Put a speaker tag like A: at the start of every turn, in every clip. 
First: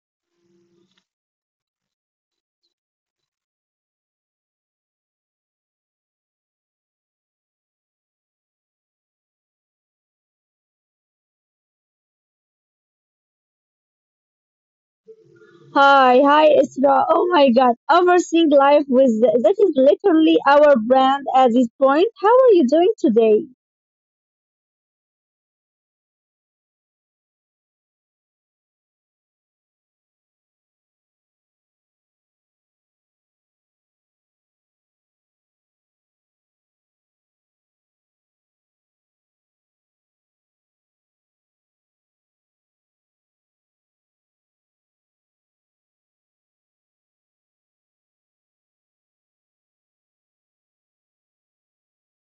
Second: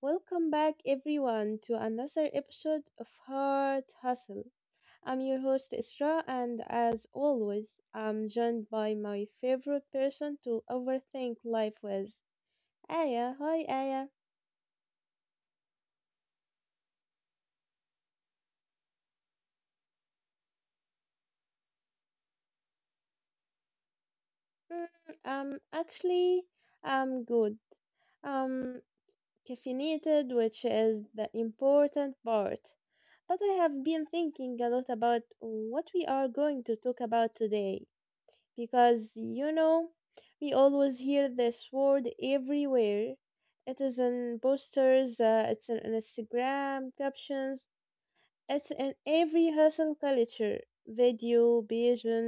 A: Welcome back, everyone, to another episode of Heart Hustle. I'm your host, Isra, and as always, I'm joined by my favorite person to overthink life with, Aya. Hi, Aya.
B: Hi, Isra. Oh my God, overseeing life with that is literally our brand at this point. How are you doing today?
A: Mm, actually, I'm good. Um, caffeinated, which is the important part. But I have been thinking a lot about what we are going to talk about today, because you know we always hear this word everywhere. It is in posters, it's in Instagram captions, it's in every hustle culture video. Vision.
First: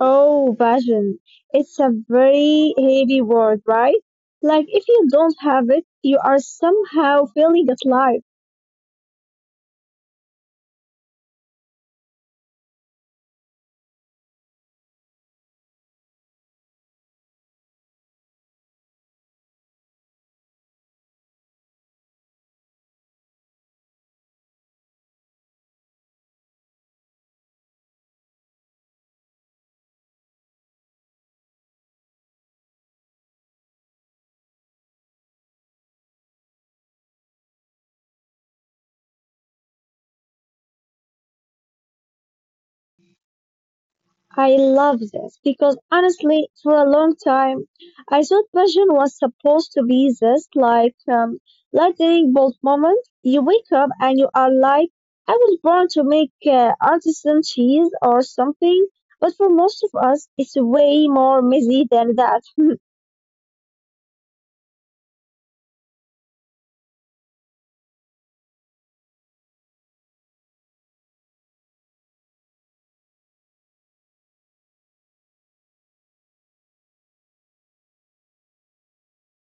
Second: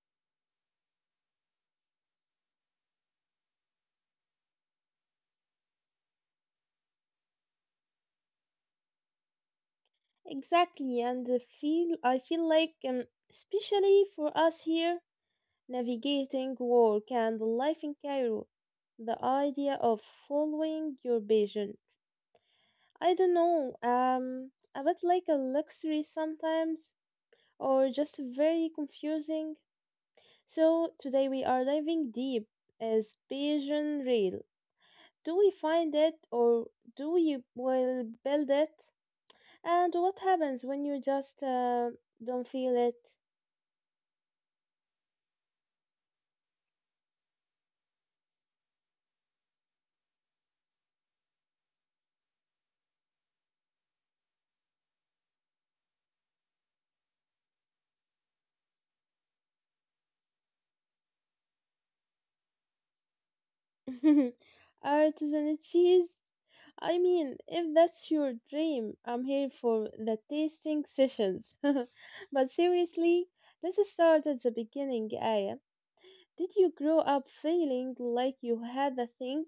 B: Oh, passion. It's a very heavy word, right? Like if you don't have it, you are somehow feeling alive.
A: Exactly. And the feel I feel like, especially for us here navigating work and life in Cairo, the idea of following your vision, I don't know, um, a bit like a luxury sometimes, or just very confusing? So today we are diving deep. Is Bayesian real? Do we find it, or do we will build it? And what happens when you just don't feel it?
B: I love this because honestly, for a long time, I thought passion was supposed to be this like lightning bolt moment. You wake up and you are like, I was born to make artisan cheese or something. But for most of us, it's way more messy than that.
A: Artisan cheese? I mean, if that's your dream, I'm here for the tasting sessions. But seriously, let's start at the beginning, Aya. Did you grow up feeling like you had a thing?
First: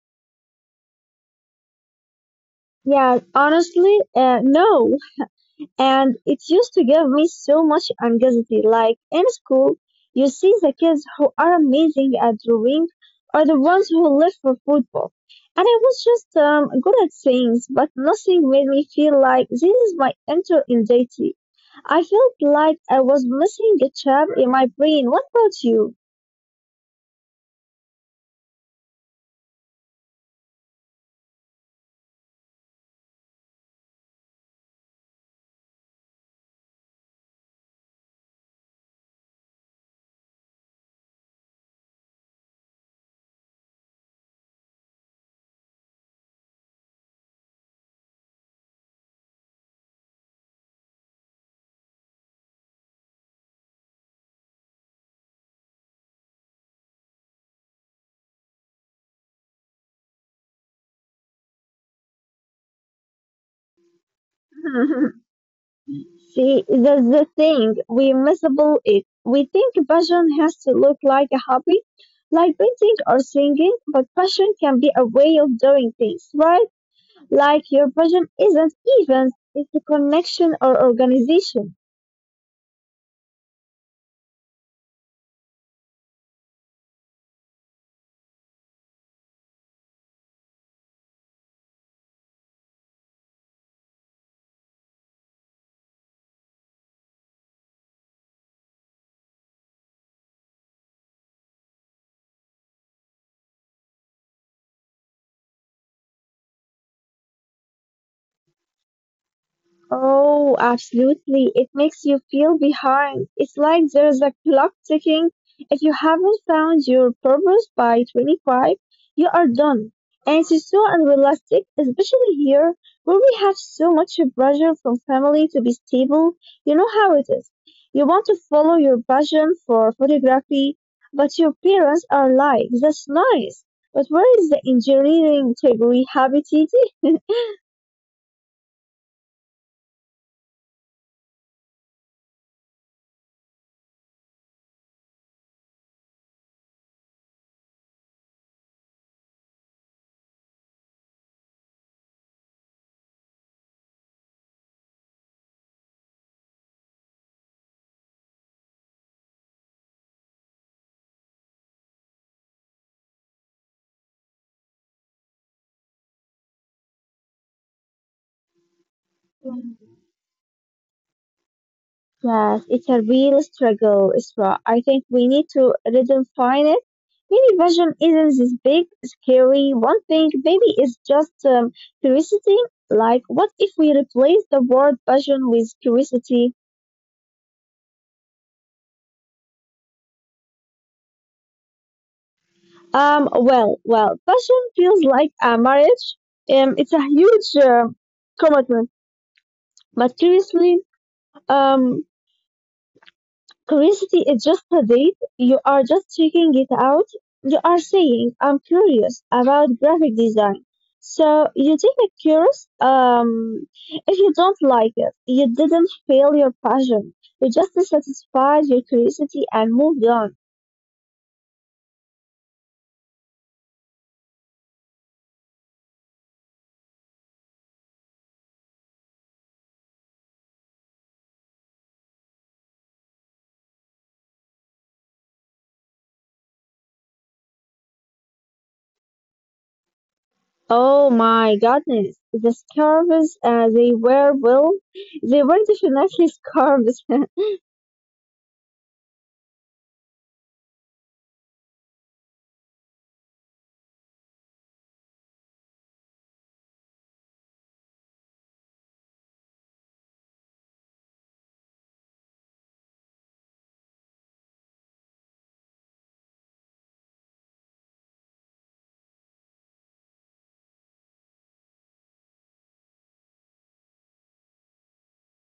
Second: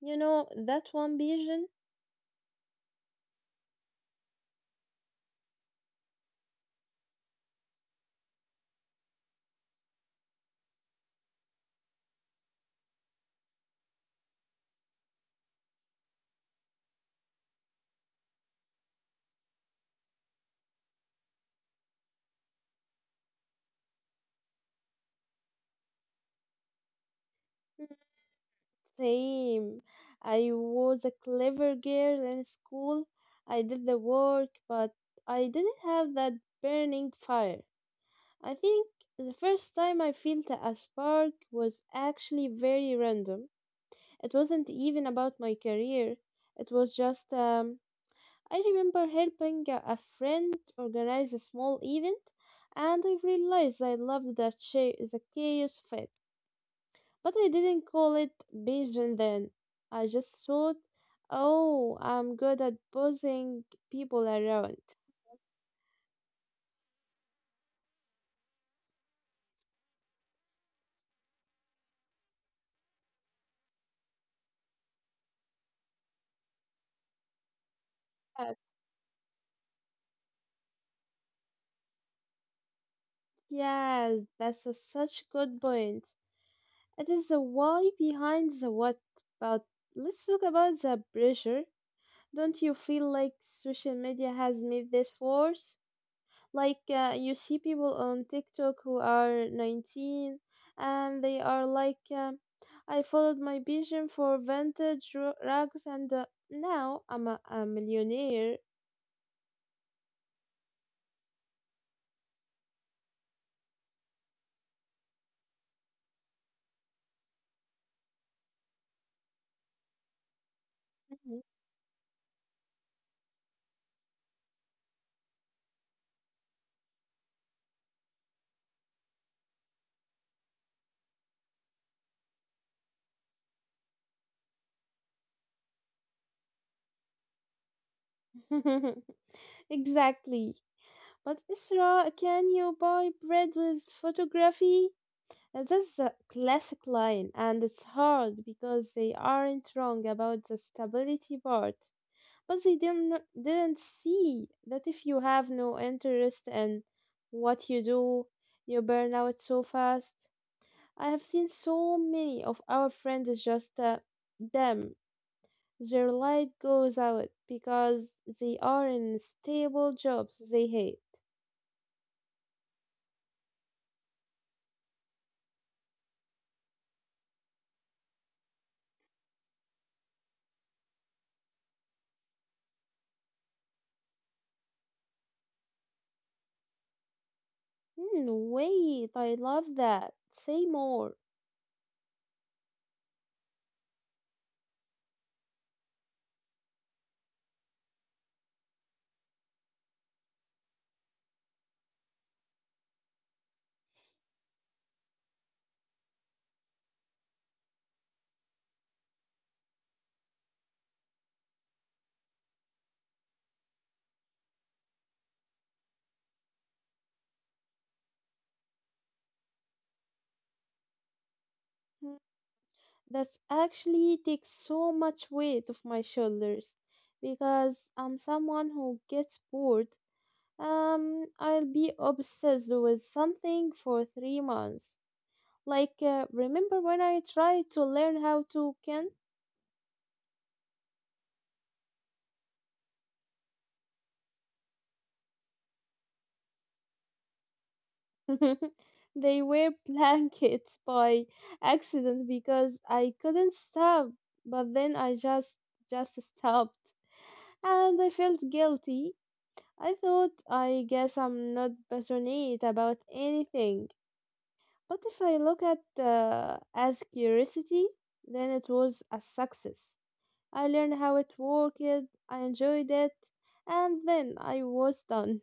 A: You know, that one vision?
B: Yeah, honestly, no. And it used to give me so much anxiety. Like in school, you see the kids who are amazing at drawing are the ones who live for football. And I was just good at things, but nothing made me feel like this is my enter identity. I felt like I was missing a chapter in my brain. What about you?
A: Same. I was a clever girl in school. I did the work, but I didn't have that burning fire. I think the first time I felt a spark was actually very random. It wasn't even about my career. It was just, I remember helping a friend organize a small event, and I realized I loved the chaos of it. But I didn't call it Beijing then. I just thought, oh, I'm good at bossing people around.
B: See, that's the thing. We miserable it. We think passion has to look like a hobby, like painting or singing, but passion can be a way of doing things, right? Like your passion
A: Yes,
B: isn't even, it's a connection or organization.
A: yes, that's a such good point. It is the why behind the what. But let's talk about the pressure. Don't you feel like social media has made this worse? Like, you see people on TikTok who are 19 and they are like, I followed my vision for rugs, and now I'm a millionaire.
B: Oh, absolutely. It makes you feel behind. It's like there's a clock ticking. If you haven't found your purpose by 25, you are done. And it is so unrealistic, especially here where we have so much pressure from family to be stable. You know how it is. You want to follow your passion for photography, but your parents are like, that's nice. But where is the engineering degree happy TT?
A: Mhm. Exactly. But Isra, can you buy bread with photography? That's a classic line, and it's hard because they aren't wrong about the stability part. But they didn't see that if you have no interest in what you do, you burn out so fast. I have seen so many of our friends just, them. Their light goes out because they are in stable jobs they hate.
B: Yes, it's a real struggle, Isra. I think we need to redefine it. Maybe vision isn't this big, scary one thing. Maybe it's just curiosity. Like, what if we replace the word vision with curiosity?
A: Hmm, wait, I love that. Say more.
B: Well, passion feels like a marriage. It's a huge commitment. But seriously, um, curiosity is just a date. You are just checking it out. You are saying, I'm curious about graphic design. So you take a course. If you don't like it, you didn't fail your passion. You just satisfied your curiosity and moved on.
A: Hmm, that's actually takes so much weight off my shoulders because I'm someone who gets bored. I'll be obsessed with something for 3 months. Like, remember when I tried to learn how to can?
B: Oh my goodness. The scarves they were, well, they were definitely scarves.
A: They were blankets by accident because I couldn't stop. But then I just stopped, and I felt guilty. I thought, I guess I'm not passionate about anything. But if I look at as curiosity, then it was a success. I learned how it worked, I enjoyed it, and then I was done.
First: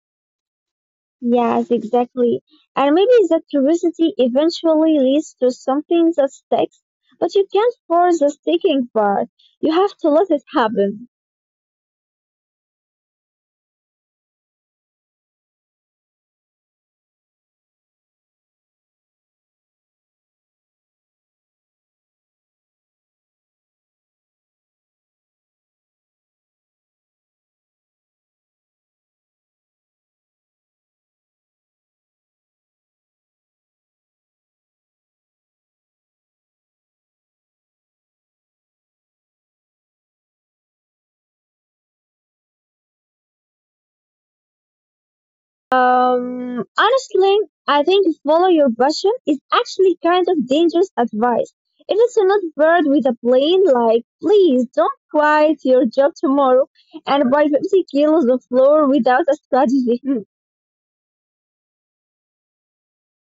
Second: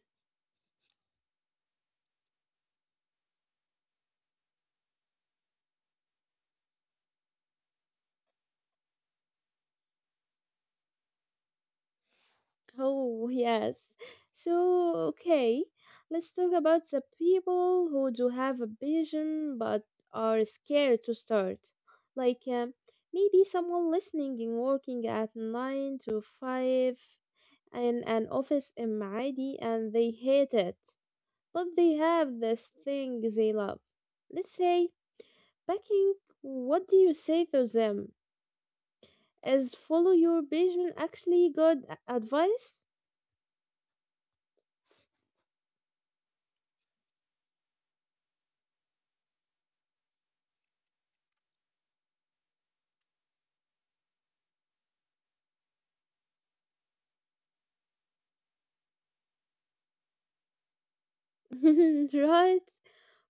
B: Yes, exactly. And maybe that curiosity eventually leads to something that sticks, but you can't force the sticking part. You have to let it happen.
A: Oh, yes. So, okay, let's talk about the people who do have a vision but are scared to start. Like, maybe someone listening and working at 9 to 5 in an office in Maadi, and they hate it, but they have this thing they love. Let's say, backing, what do you say to them? Is follow your passion actually advice?
B: Honestly, I think follow your passion is actually kind of dangerous advice. If it's not bird with a plane, like, please don't quit your job tomorrow and buy 50 kilos of flour without a strategy.
A: Right?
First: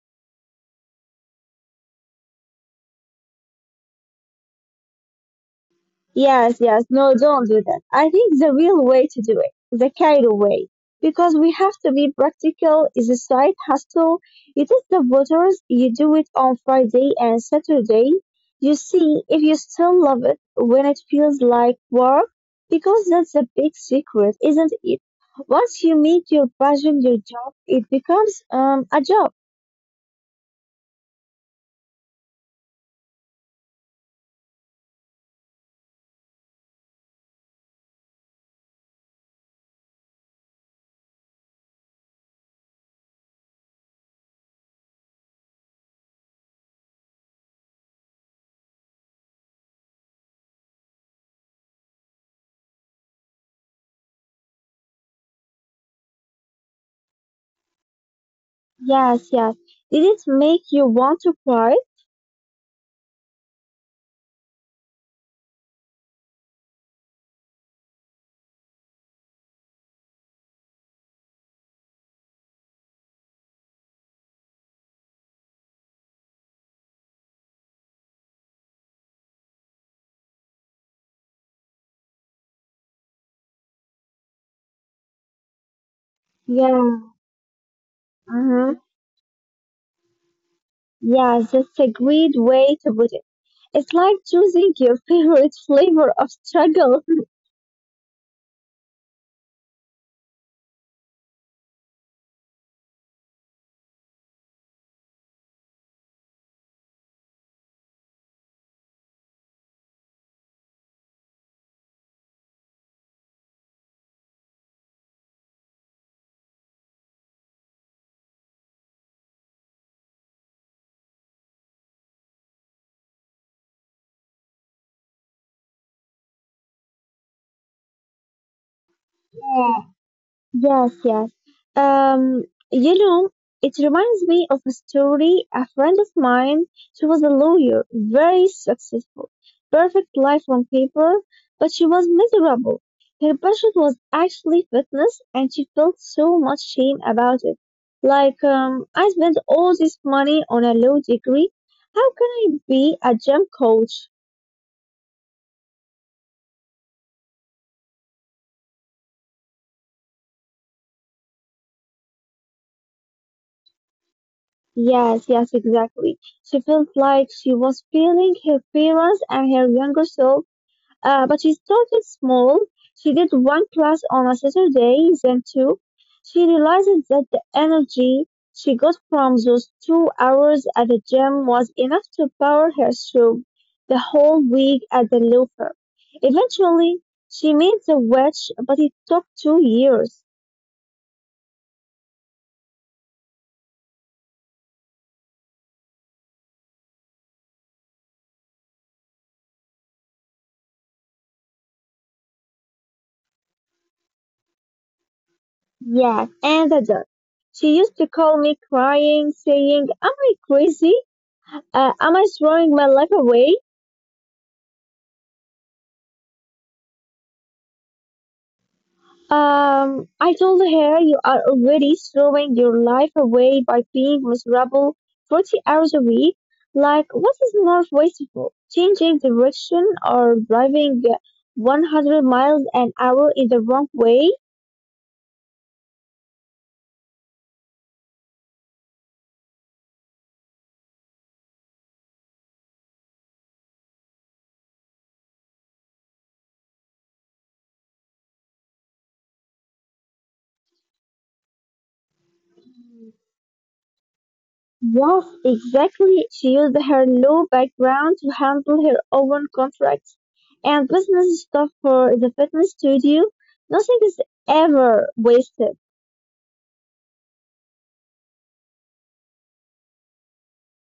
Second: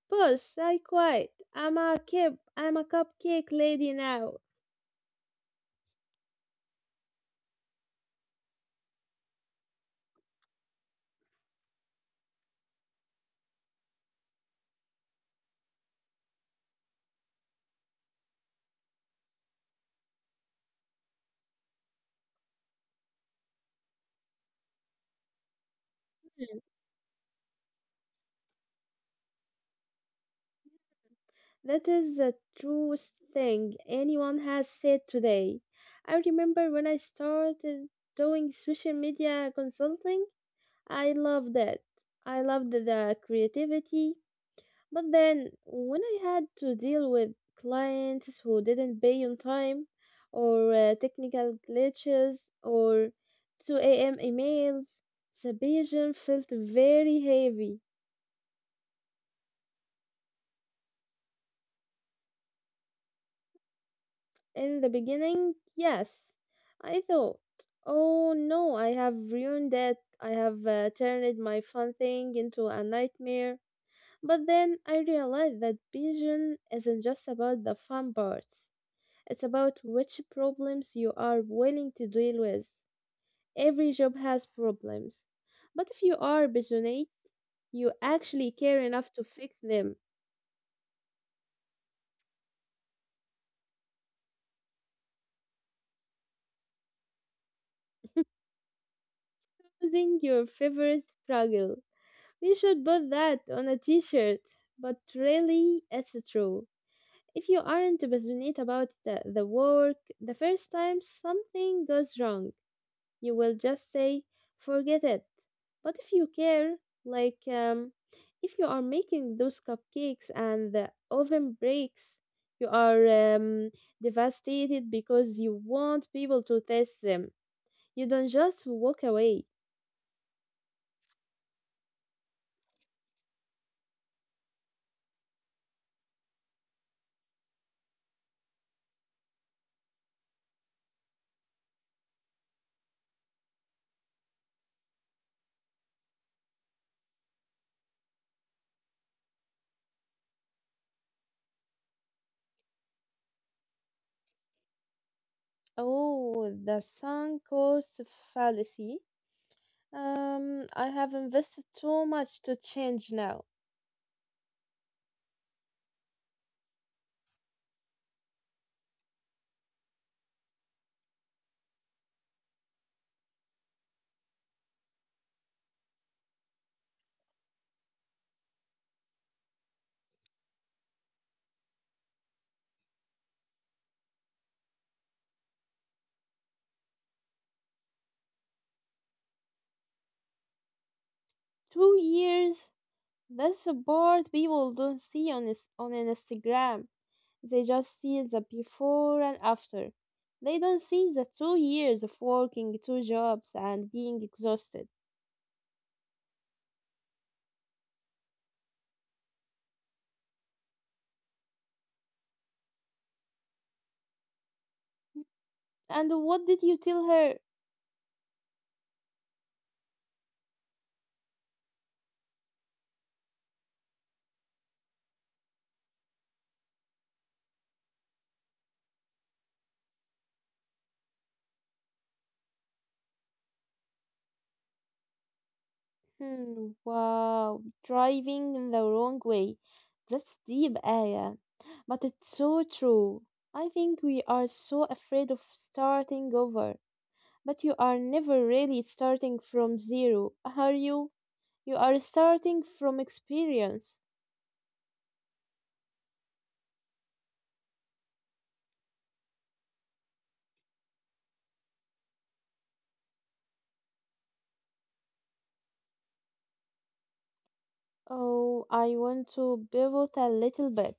A: Boss, I quit. I'm a cupcake lady now.
B: Yes, yes. No, don't do that. I think the real way to do it, the Cairo way, because we have to be practical, is a side hustle. You test the waters, you do it on Friday and Saturday. You see if you still love it when it feels like work, because that's a big secret, isn't it? Once you make your
A: Hmm,
B: passion your job, it becomes a job.
A: that is the truest thing anyone has said today. I remember when I started doing social media consulting, I loved it. I loved the creativity. But then, when I had to deal with clients who didn't pay on time, or technical glitches, or 2 a.m. emails, the vision felt very heavy.
B: Yes, yes. Did it make you want to cry?
A: In the beginning, yes, I thought, oh no, I have ruined it. I have turned my fun thing into a nightmare. But then I realized that vision isn't just about the fun parts. It's about which problems you are willing to deal with. Every job has problems. But if you are passionate,
B: Yeah.
A: you actually care
B: Mm-hmm.
A: enough to fix them
B: Yeah, that's a great way to put it. It's like choosing your favorite flavor of struggle.
A: using your favorite struggle. We should put that on a t-shirt, but really, it's true. If you aren't passionate about the work, the first time something goes wrong, you will just say, forget it. But if you care, like, if you are making those cupcakes and the oven breaks, you are, devastated because you want people to taste them. You don't just walk away.
B: Yes, yes. Um, you know, it reminds me of a story. A friend of mine, she was a lawyer, very successful, perfect life on paper, but she was miserable. Her passion was actually fitness, and she felt so much shame about it. Like, I spent all this money on a law degree. How can I be a gym coach?
A: Oh, the sunk cost fallacy. I have invested too much to change now.
B: Yes, yes, exactly. She felt like she was failing her parents and her younger self, but she started small. She did one class on a Saturday, then two. She realized that the energy she got from those 2 hours at the gym was enough to power her through the whole week at the looper. Eventually, she made the wedge, but it took 2 years.
A: 2 years. That's the part people don't see on Instagram. They just see the before and after. They don't see the 2 years of working two jobs and being exhausted.
B: Yes, and the dog. She used to call me crying, saying, am I crazy? Am I throwing my life away?
A: And what did you tell her?
B: I told her, you are already throwing your life away by being miserable 40 hours a week. Like, what is more wasteful? Changing direction or driving 100 miles an hour in the wrong way?
A: Hmm, wow, driving in the wrong way. That's deep, Aya. But it's so true. I think we are so afraid of starting over. But you are never really starting from zero, are you? You are starting from experience.
B: Yes, exactly. She used her law background to handle her own contracts and business stuff for the fitness studio. Nothing is ever wasted.
A: Oh, I want to pivot a little bit.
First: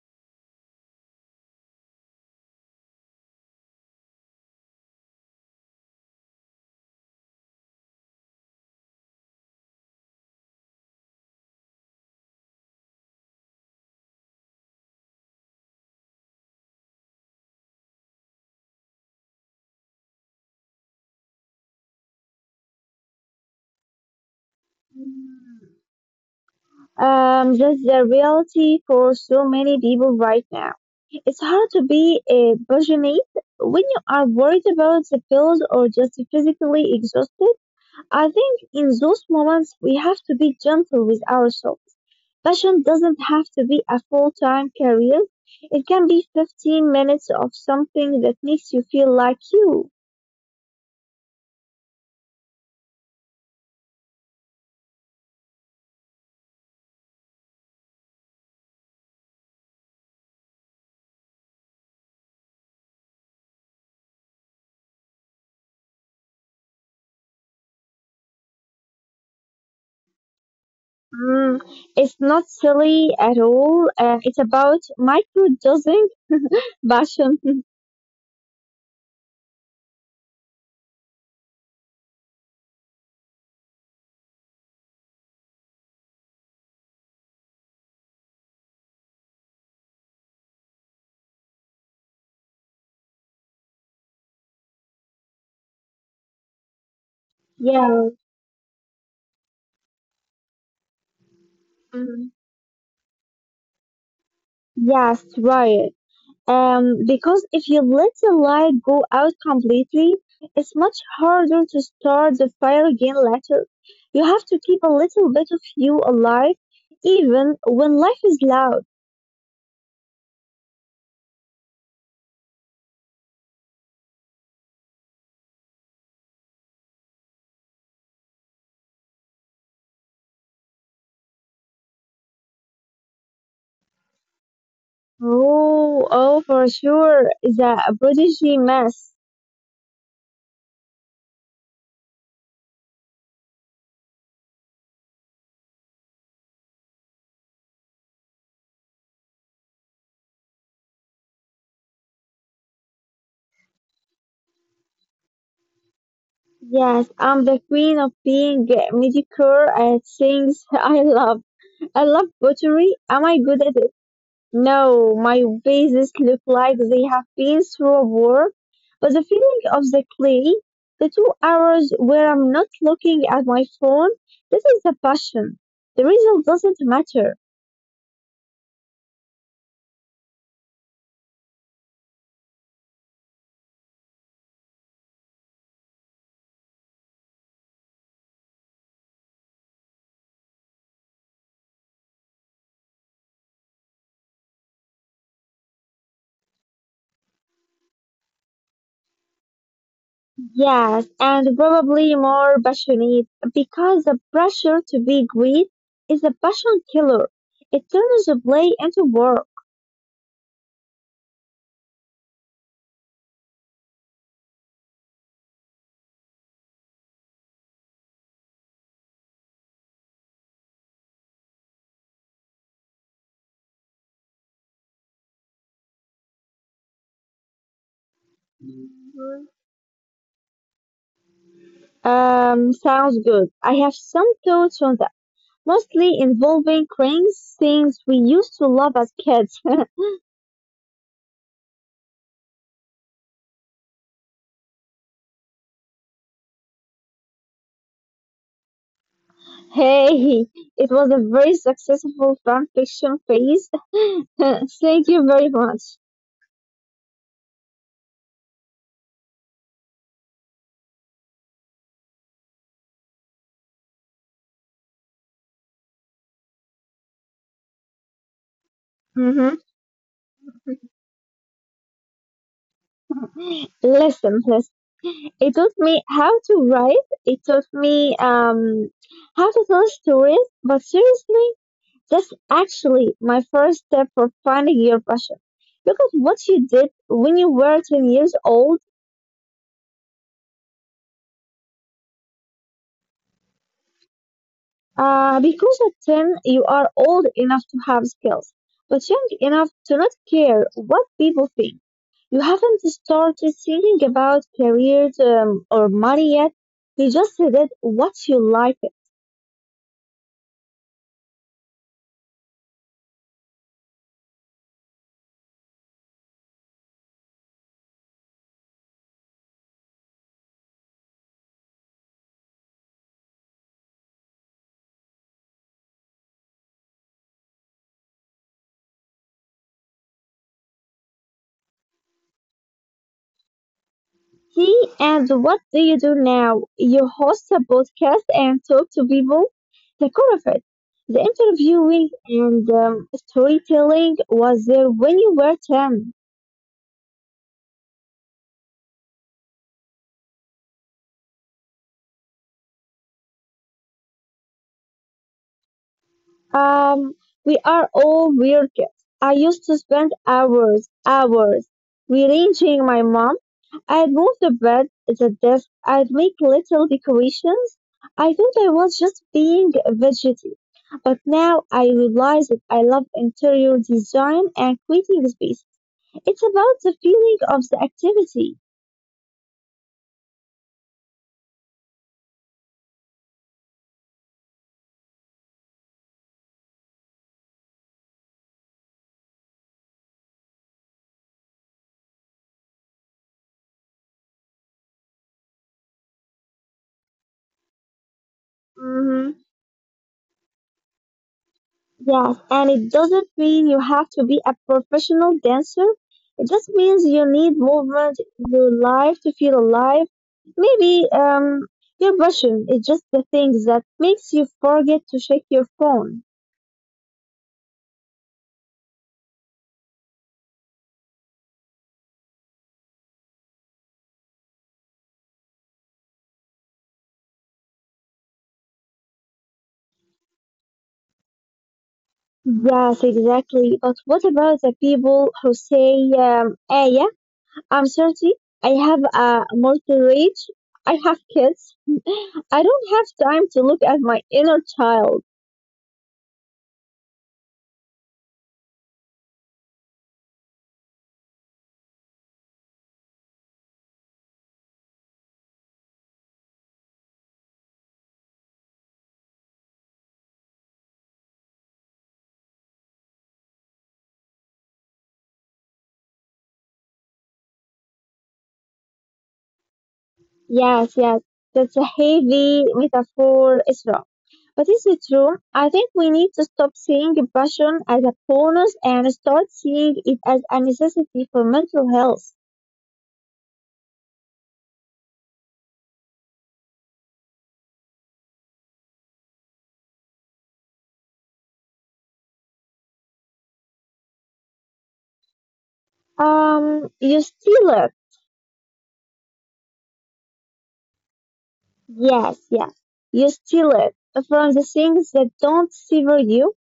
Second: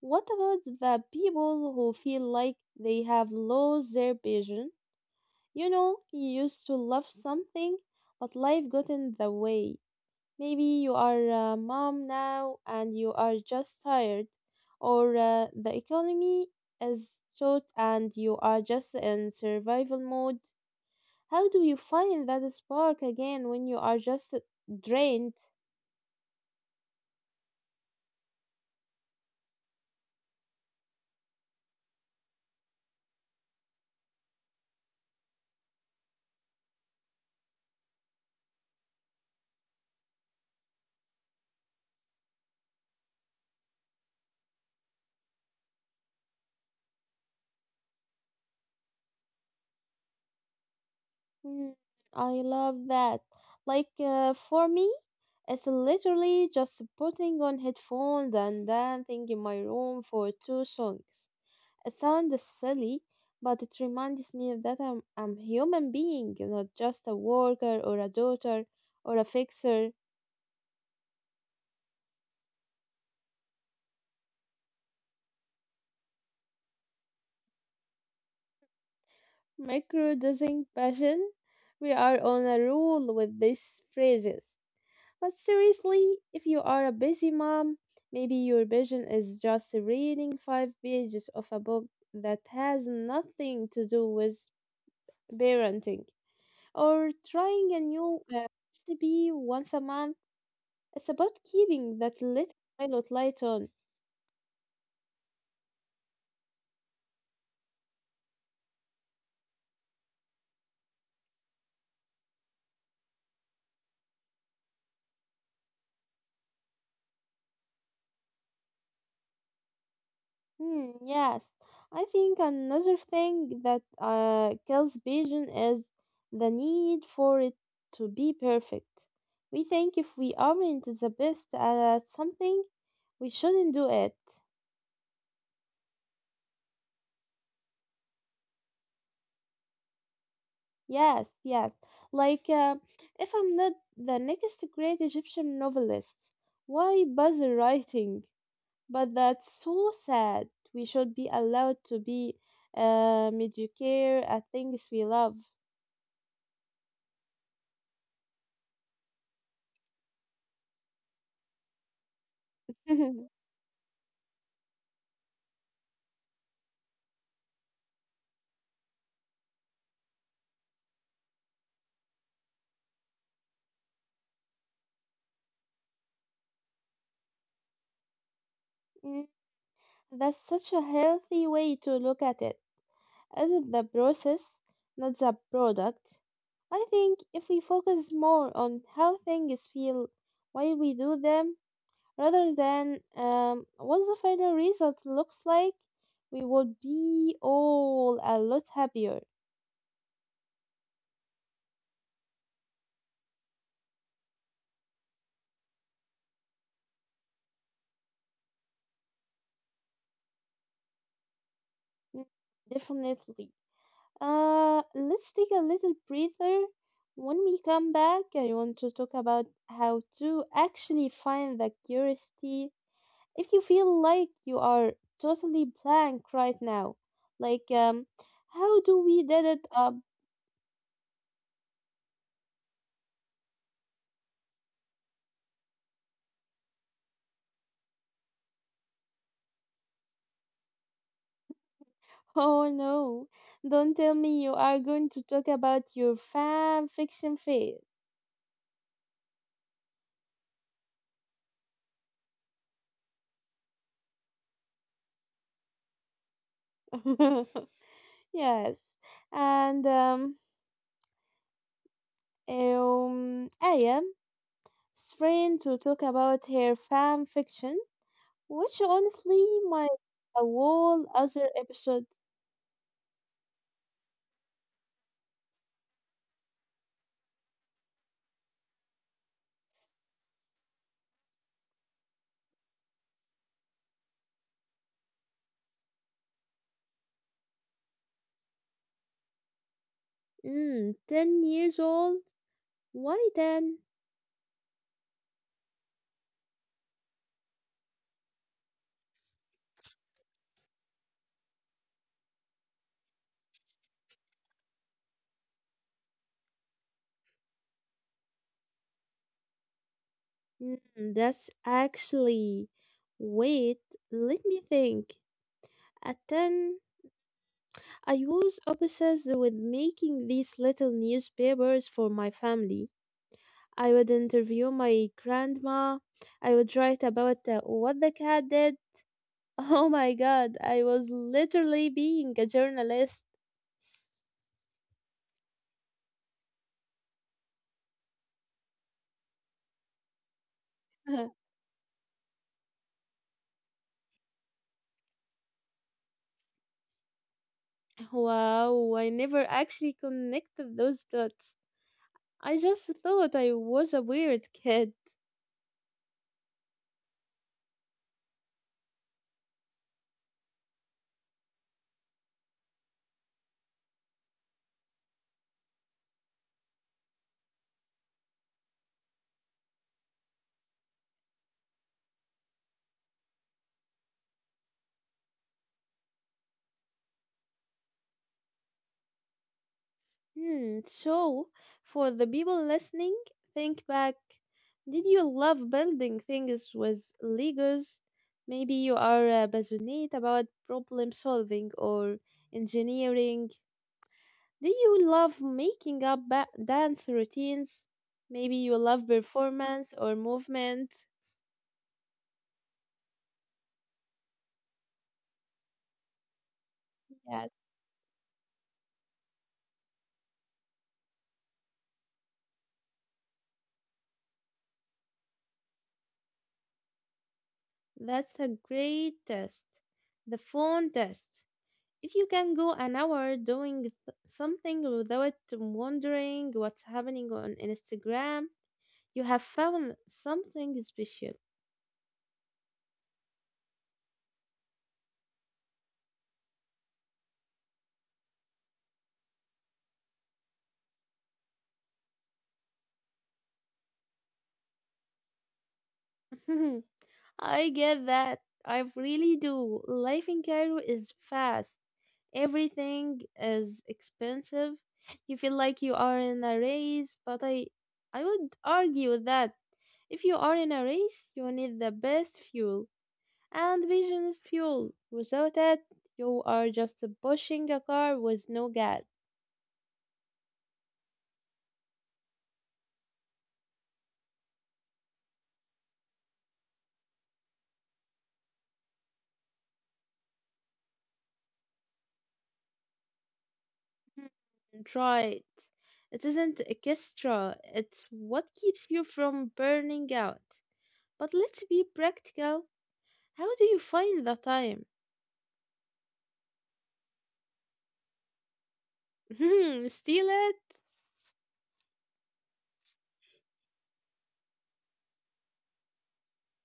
A: What about the people who feel like they have lost their vision? You know, you used to love something, but life got in the way. Maybe you are a mom now and you are just tired, or the economy is short and you are just in survival mode. How do you find that spark again when you are just drained?
B: That's the reality for so many people right now. It's hard to be a passionate when you are worried about the bills or just physically exhausted. I think in those moments we have to be gentle with ourselves. Passion doesn't have to be a full time career, it can be 15 minutes of something that makes you feel like you.
A: Hmm, I love that. Like, for me, it's literally just putting on headphones and dancing in my room for two songs. It sounds silly, but it reminds me that I'm a human being, not just a worker or a daughter or a fixer.
B: Mm, it's not silly at all, and it's about microdosing passion.
A: Microdosing passion. We are on a roll with these phrases. But seriously, if you are a busy mom, maybe your vision is just reading 5 pages of a book that has nothing to do with parenting, or trying a
B: Yeah.
A: new, recipe once a month. It's about keeping that
B: Mm.
A: little pilot light on.
B: Yes, right. Because if you let the light go out completely, it's much harder to start the fire again later. You have to keep a little bit of you alive, even when life is loud.
A: Hmm, yes. I think another thing that kills vision is the need for it to be perfect. We think if we aren't the best at something, we shouldn't do it.
B: Oh, oh, for sure, the prodigy mess.
A: Yes, like, if I'm not the next great Egyptian novelist, why bother writing? But that's so sad. We should be allowed to be, mediocre at things we love.
B: Yes, I'm the queen of being mediocre at things I love. I love pottery. Am I good at? No, my vases look like they have been through a war, but the feeling of the clay, the 2 hours where I'm not looking at my phone, this is the passion. The result doesn't matter.
A: That's such a healthy way to look at it. Is it is the process, not the product? I think if we focus more on how things feel while we do them, rather than, what the final result looks like, we would be all a lot happier.
B: Yes, and probably more passionate because the pressure to be great is a passion killer. It turns the play into work.
A: Mm, definitely. Let's take a little breather. When we come back, I want to talk about how to actually find the curiosity if you feel like you are totally blank right now, like, how do we did
B: Mhm.
A: it up?
B: Sounds good. I have some thoughts on that, mostly involving cranes, things we used to love as kids.
A: Oh no, don't tell me you are going to talk about your fan fiction phase.
B: Hey, it was a very successful fan fiction phase. Thank you very much.
A: Yes, and Aya strained to talk about her fan fiction, which honestly
B: Hmm.
A: might a whole other episode.
B: Listen, listen. It taught me how to write. It taught me how to tell stories. But seriously, that's actually my first step for finding your passion. Look at what you did when you were 10 years old.
A: Mm, 10 years old? Why then?
B: Because at 10, you are old enough to have skills, but young enough to not care what people think. You haven't started thinking about careers or money yet. You just did what you like.
A: Mm, that's actually. Wait, let me think. At 10, I was obsessed with making these little newspapers for my family. I would interview my grandma. I would write about what the cat did. Oh my god, I was literally being a journalist.
B: See, and what do you do now? You host a podcast and talk to people. The core of it, the interviewing and storytelling was there when you were 10.
A: Wow, I never actually connected those dots. I just thought I was a weird kid.
B: Um, we are all weird kids. I used to spend hours rearranging my mom. I'd move the bed, the desk, I'd make little decorations. I thought I was just being a fidgety. But now I realize that I love interior design and creating space. It's about the feeling of the activity.
A: Hmm, so, for the people listening, think back. Did you love building things with Legos? Maybe you are passionate about problem solving or engineering. Do you love making up dance routines? Maybe you love performance or movement.
B: Yes, and it doesn't mean you have to be a professional dancer. It just means you
A: Yes,
B: need movement in your life to feel alive. Maybe your passion is just the things that makes you forget to check your phone.
A: that's a great test. The phone test. If you can go an hour doing something without wondering what's happening on Instagram, you have found something special.
B: Yes, exactly. But what about the people who say, ah yeah, I'm 30. I have a mortgage. I have kids. I don't have time to look at my inner child."
A: I get that. I really do. Life in Cairo is fast. Everything is expensive. You feel like you are in a race, but I would argue that if you are in a race, you need the best fuel. And vision is fuel. Without it, you are just pushing a car with no gas.
B: Yes, yes, that's a heavy metaphor, Isra. But is it true? I think we need to stop seeing passion as a bonus and start seeing it as a necessity for mental health.
A: Hmm, right. It isn't extra, it's what keeps you from burning out. But let's be practical. How do you find the time?
B: You steal it.
A: Hmm, steal it?
B: Yes, yes, you steal it from the things that don't savor you.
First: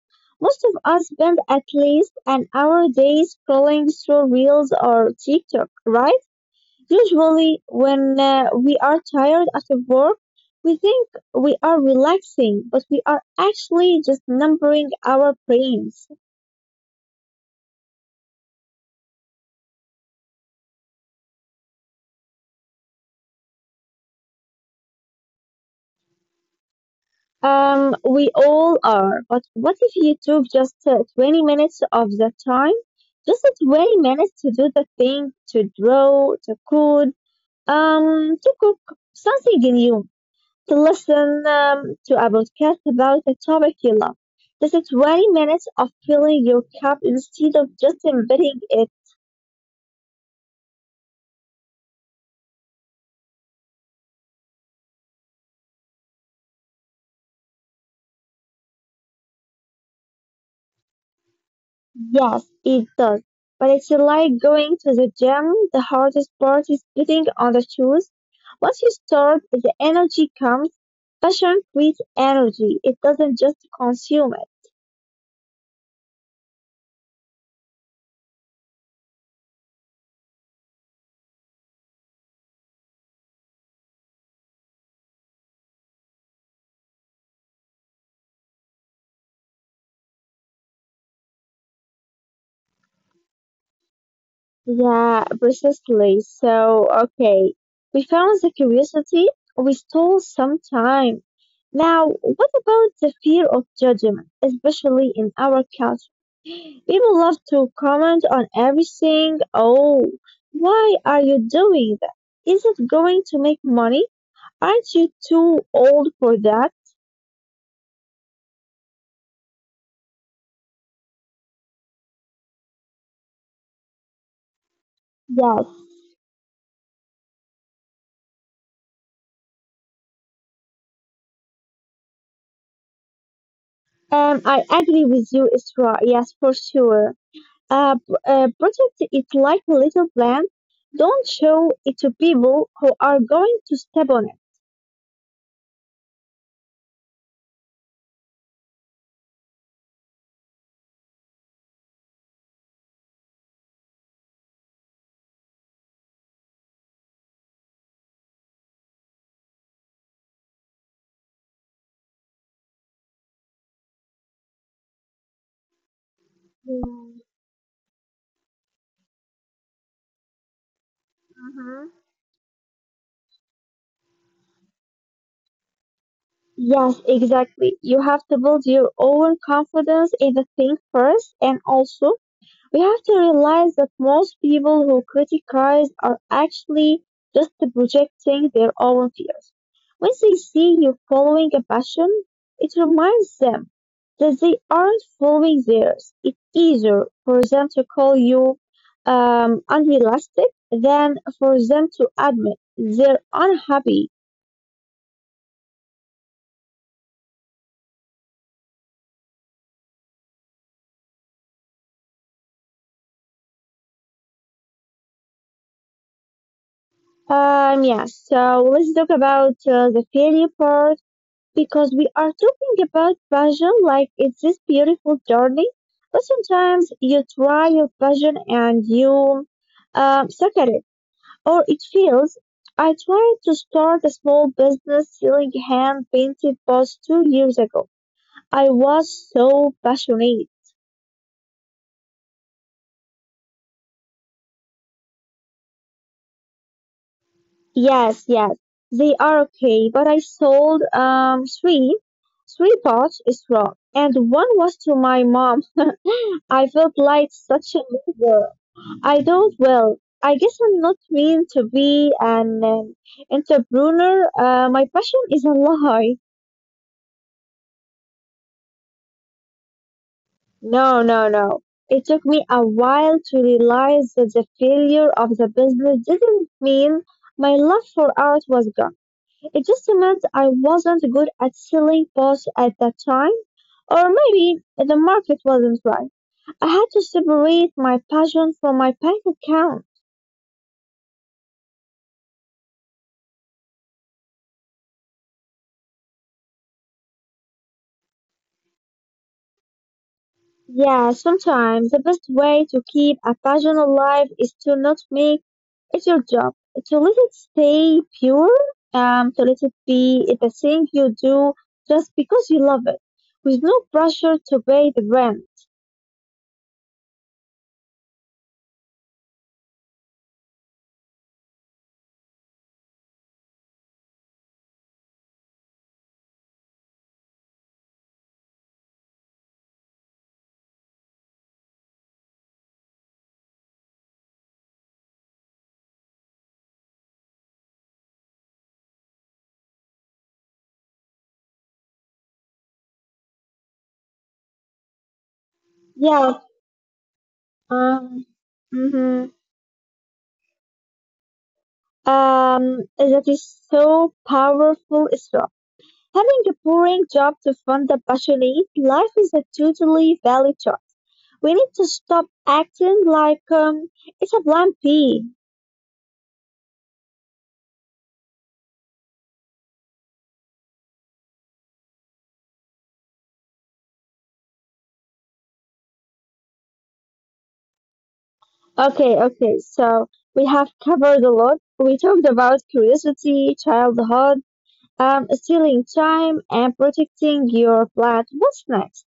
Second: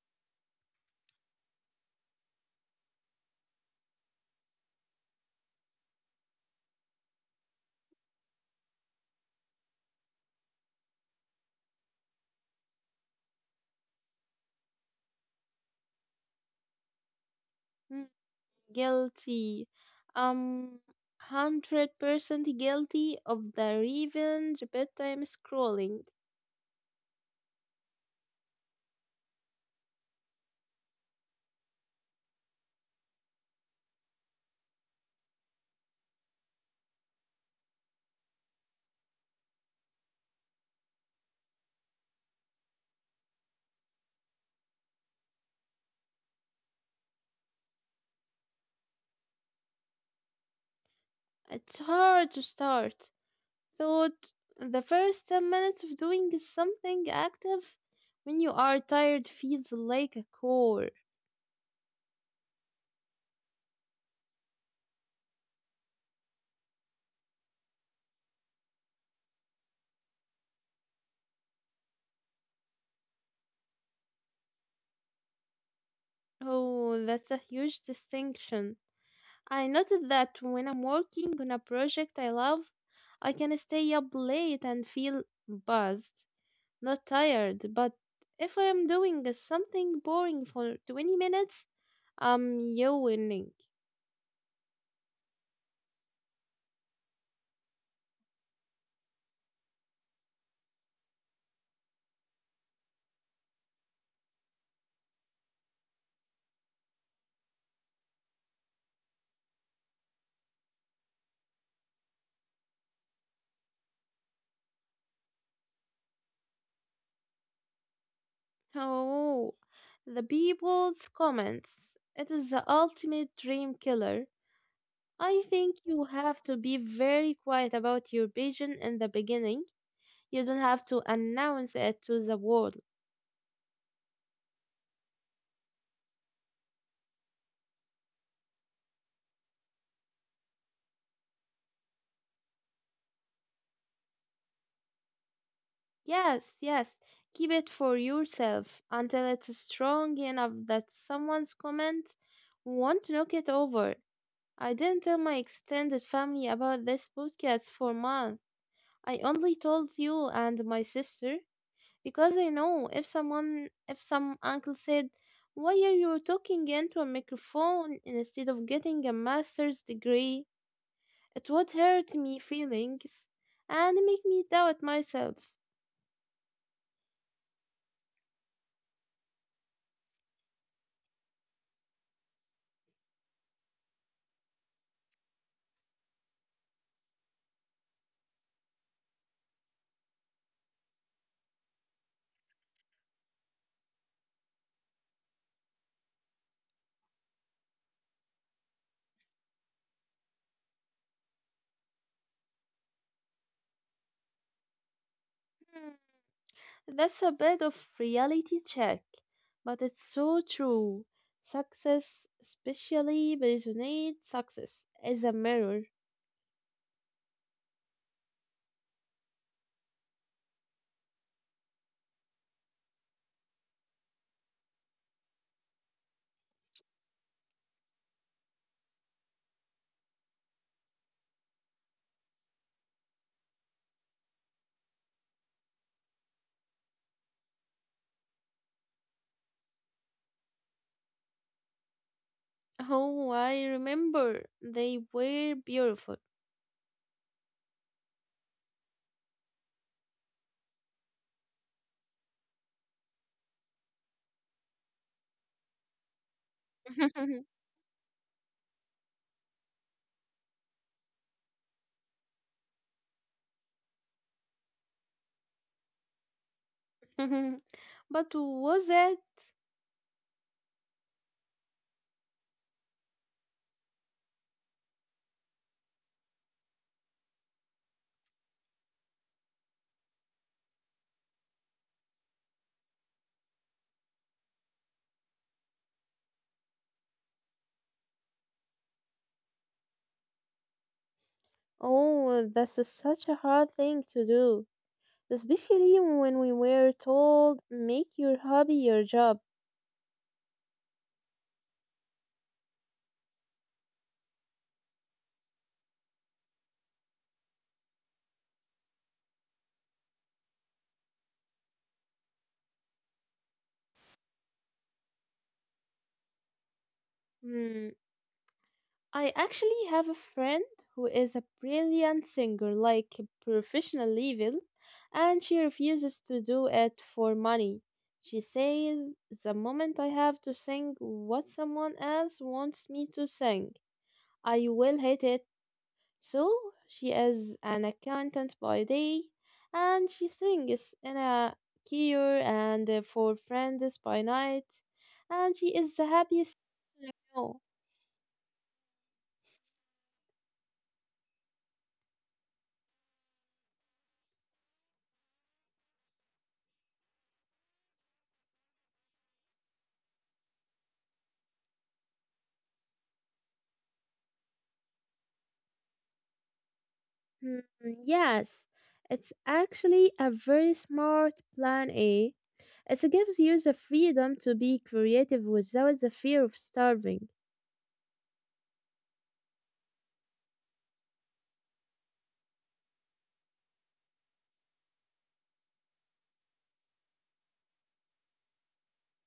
B: Most of us spend at least an hour a day scrolling through reels or TikTok, right? Usually, when we are tired after work, we think we are relaxing, but we are actually just numbing our brains.
A: Hmm, guilty. Um, 100% guilty of the revenge bedtime scrolling.
B: We all are. But what if you took just 20 minutes of that time? Just 20 minutes to do the thing, to draw, to code, to cook something new, to listen to a podcast about a topic you love. This is 20 minutes of filling your cup instead of just emptying it.
A: It's hard to start. So, the first 10 minutes of doing something active when you are tired feels like a chore.
B: Yes, it does. But it's like going to the gym. The hardest part is putting on the shoes. Once you start, the energy comes. Passion creates energy. It doesn't just consume.
A: Oh, that's a huge distinction. I noticed that when I'm working on a project I love, I can stay up late and feel buzzed, not tired. But if I'm doing something boring for 20 minutes, I'm yawning.
B: Yeah, precisely. So, okay, we found the curiosity, we stole some time. Now, what about the fear of judgment, especially in our culture? People love to comment on everything. Oh, why are you doing that? Is it going to make money? Aren't you too old for that?
A: Oh, the people's comments. It is the ultimate dream killer. I think
B: Yes.
A: you have to be very quiet about your vision in the beginning. You don't have to announce it to the world.
B: I agree with you, Isra. Yes, for sure. A, a project is like a little plant. Don't show it to people who are going to step on it.
A: Yes, yes. Keep it for yourself until it's strong enough that someone's comment won't knock it over. I didn't tell my extended family about this podcast for months. I only told you and my sister, because I know if someone if some uncle said, why are you talking into a
B: Mm-hmm.
A: microphone instead of getting a master's degree? It would hurt me feelings and make me doubt myself.
B: Yes, exactly. You have to build your own confidence in the thing first, and also we have to realize that most people who criticize are actually just projecting their own fears. When they see you following a passion, it reminds them that they aren't following theirs. It's easier for them to call you unrealistic than for them to admit they're unhappy.
A: Hmm, That's a bit of reality check, but it's so true. Success, especially resonate success, is a mirror.
B: Yeah, so let's talk about the failure part because we are talking about passion like it's this beautiful journey. But sometimes you try your passion and you suck at it, or it fails. I tried to start a small business selling hand painted pots 2 years ago. I was so passionate.
A: Oh, I remember they were beautiful.
B: Yes, yes, they are okay, but I sold three pots is wrong, and one was to my mom. I felt like such a loser. I don't, well, I guess I'm not meant to be an, entrepreneur. My passion is a lie.
A: But was it?
B: No, no, no. It took me a while to realize that the failure of the business didn't mean my love for art was gone. It just meant I wasn't good at selling posts at that time, or maybe the market wasn't right. I had to separate my passion from my bank account.
A: Oh, that's such a hard thing to do, especially when we were told make your hobby your job.
B: Yeah, sometimes the best way to keep a passion alive is to not make it your job, to let it stay pure, to let it be the thing you do just because you love it, with no pressure to pay the rent.
A: Hmm, I actually have a friend who is a brilliant singer, like professional level, and she refuses to do it for money. She says, the moment I have to sing what someone else wants me to sing, I will hate it. So she is an accountant by day, and she sings in a choir and for friends by night, and she is the
B: Yeah,
A: happiest person I know.
B: um, hmm that is so powerful, Isra. Having a boring job to fund a passionate life is a totally valid choice. We need to stop acting like it's a plan B.
A: Hmm, yes, it's actually a very smart plan A. It gives you the freedom to be creative without the fear of starving.
B: Okay, okay, so we have covered a lot. We talked about curiosity, childhood, stealing time, and protecting your blood. What's next?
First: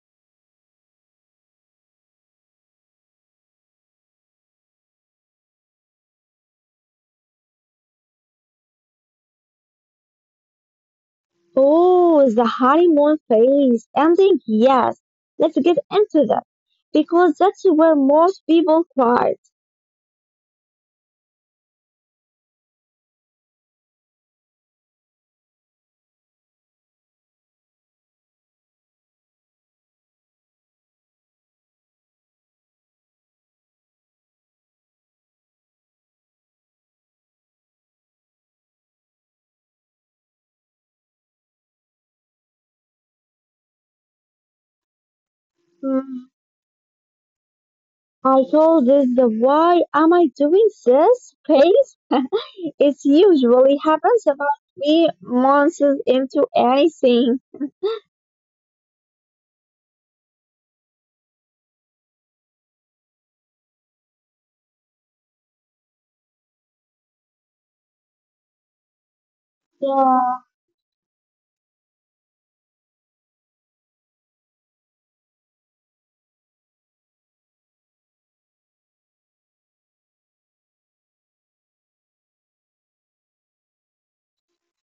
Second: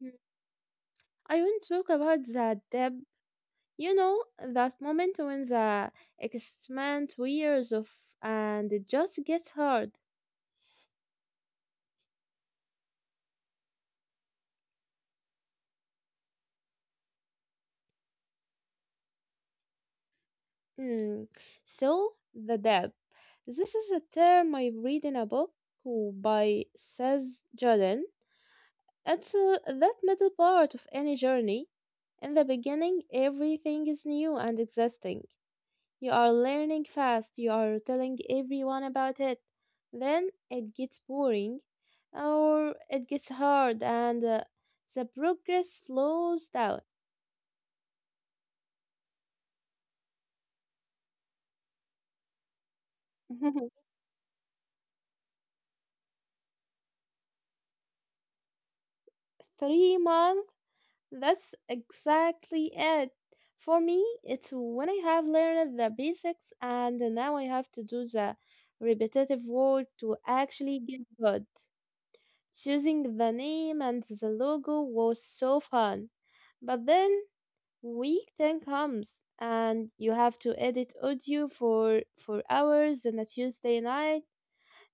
A: Hmm, I won't talk about that. You know, that moment when the excitement wears off and it just gets hard.
B: Oh, the honeymoon phase ending? Yes, let's get into that because that's where most people cry.
A: Hmm. So, the depth. This is a term I read in a book who by Saz Jordan. It's that middle part of any journey. In the beginning, everything is new and exciting. You are learning fast, you are telling everyone about it. Then it gets boring or it gets hard and the progress
B: Hmm.
A: slows down.
B: I call this the why am I doing this phase. It usually happens about 3 months into anything.
A: 3 months, that's exactly it. For me, it's when I have learned the basics and now I have to do the repetitive work to
B: Yeah.
A: actually get good. Choosing the name and the logo was so fun. But then Week 10 comes and you have to edit audio for hours on a Tuesday night.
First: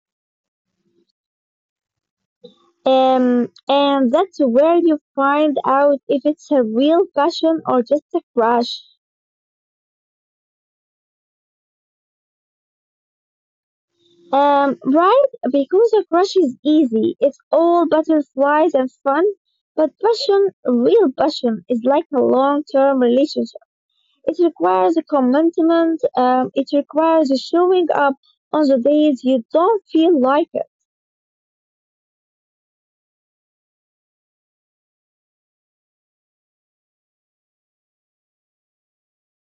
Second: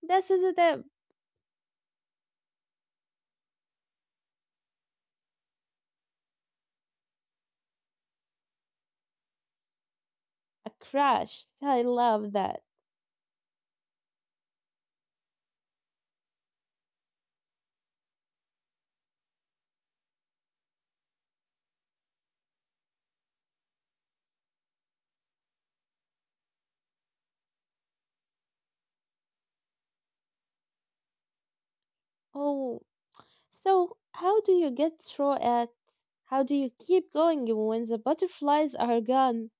A: This is
B: And that's where you find out if it's a real passion or just a crush.
A: a crash. I love that.
B: Right? Because a crush is easy. It's all butterflies and fun. But passion, real passion, is like a long-term relationship. It requires a commitment. It requires showing up on the days you don't feel like it.
A: Oh, so how do you get through it? How do you keep going when the butterflies are gone?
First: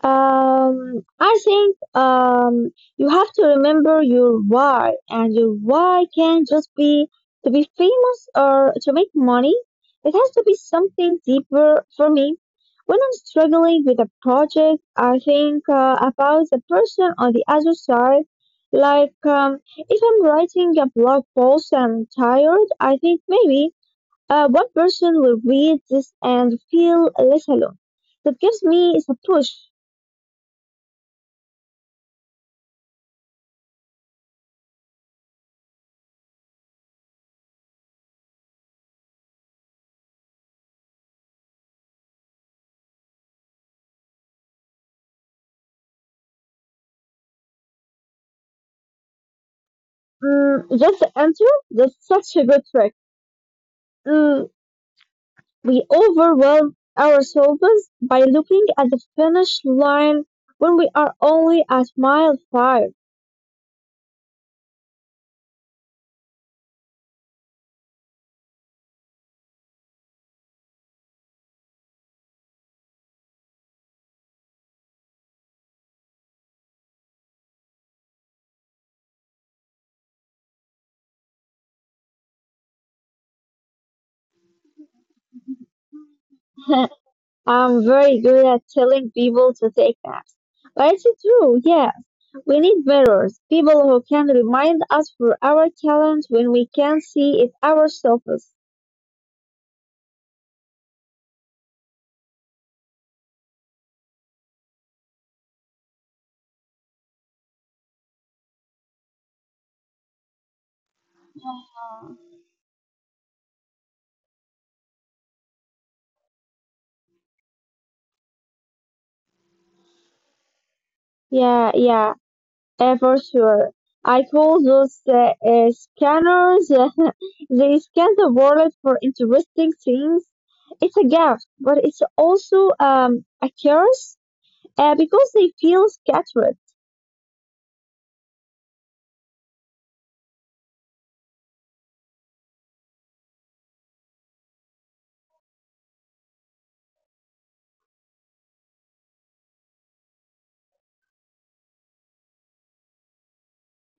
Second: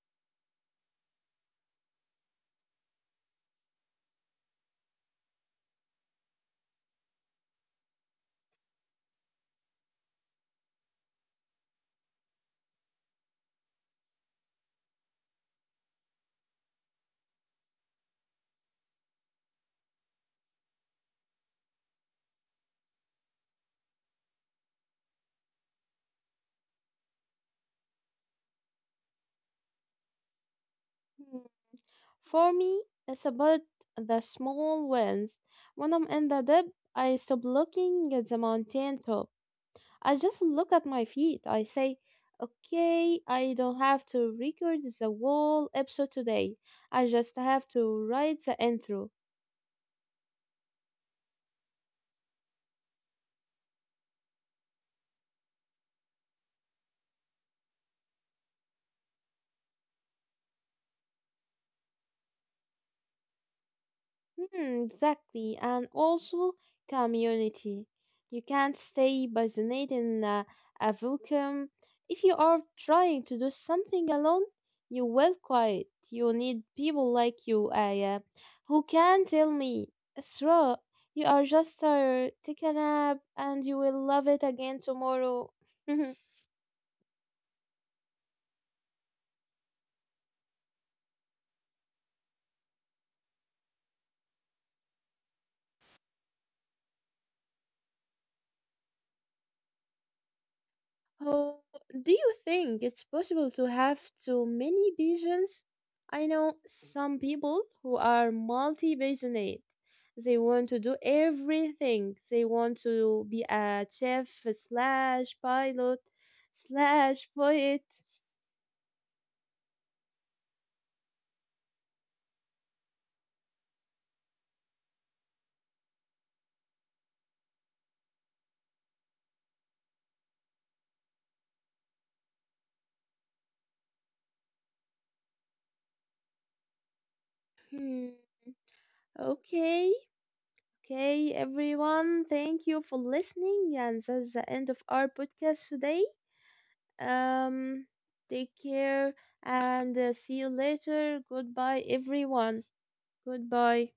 B: I think you have to remember your why, and your why can't just be to be famous or to make money. It has to be something deeper for me. When I'm struggling with a project, I think about the person on the other side. If I'm writing a blog post and I'm tired, I think maybe one person will read this and feel less alone. That gives me a push.
A: Hmm, For me, it's about the small wins. When I'm in the dip, I stop looking at the mountain top. I just look at my feet. I say, okay, I don't have to record the whole episode today. I just have to write the intro.
B: Mm, just the answer? That's such a good trick. Mm, we overwhelm ourselves by looking at the finish line when we are only at mile 5.
A: Hmm, exactly, and also community. You can't stay isolated in a vacuum. If you are trying to do something alone, you will quit. You need people like you, Aya, who can tell me, Isra, you are just tired. Take a nap, and you will love it again tomorrow.
B: I'm very good at telling people to take naps. But it's true, yeah. We need mirrors, people who can remind us for our talent when we can see it ourselves.
A: Oh, do you think it's possible to have too many visions? I know some people who are multi-passionate. They want to do everything. They want to be a chef slash pilot slash poet.
B: Yeah, yeah. For sure. I call those scanners. They scan the world for interesting things. It's a gift, but it's also a curse because they feel scattered.
A: Hmm. Okay, okay, everyone. Thank you for listening, and that's the end of our podcast today. Um, Take care and see you later. Goodbye, everyone. Goodbye.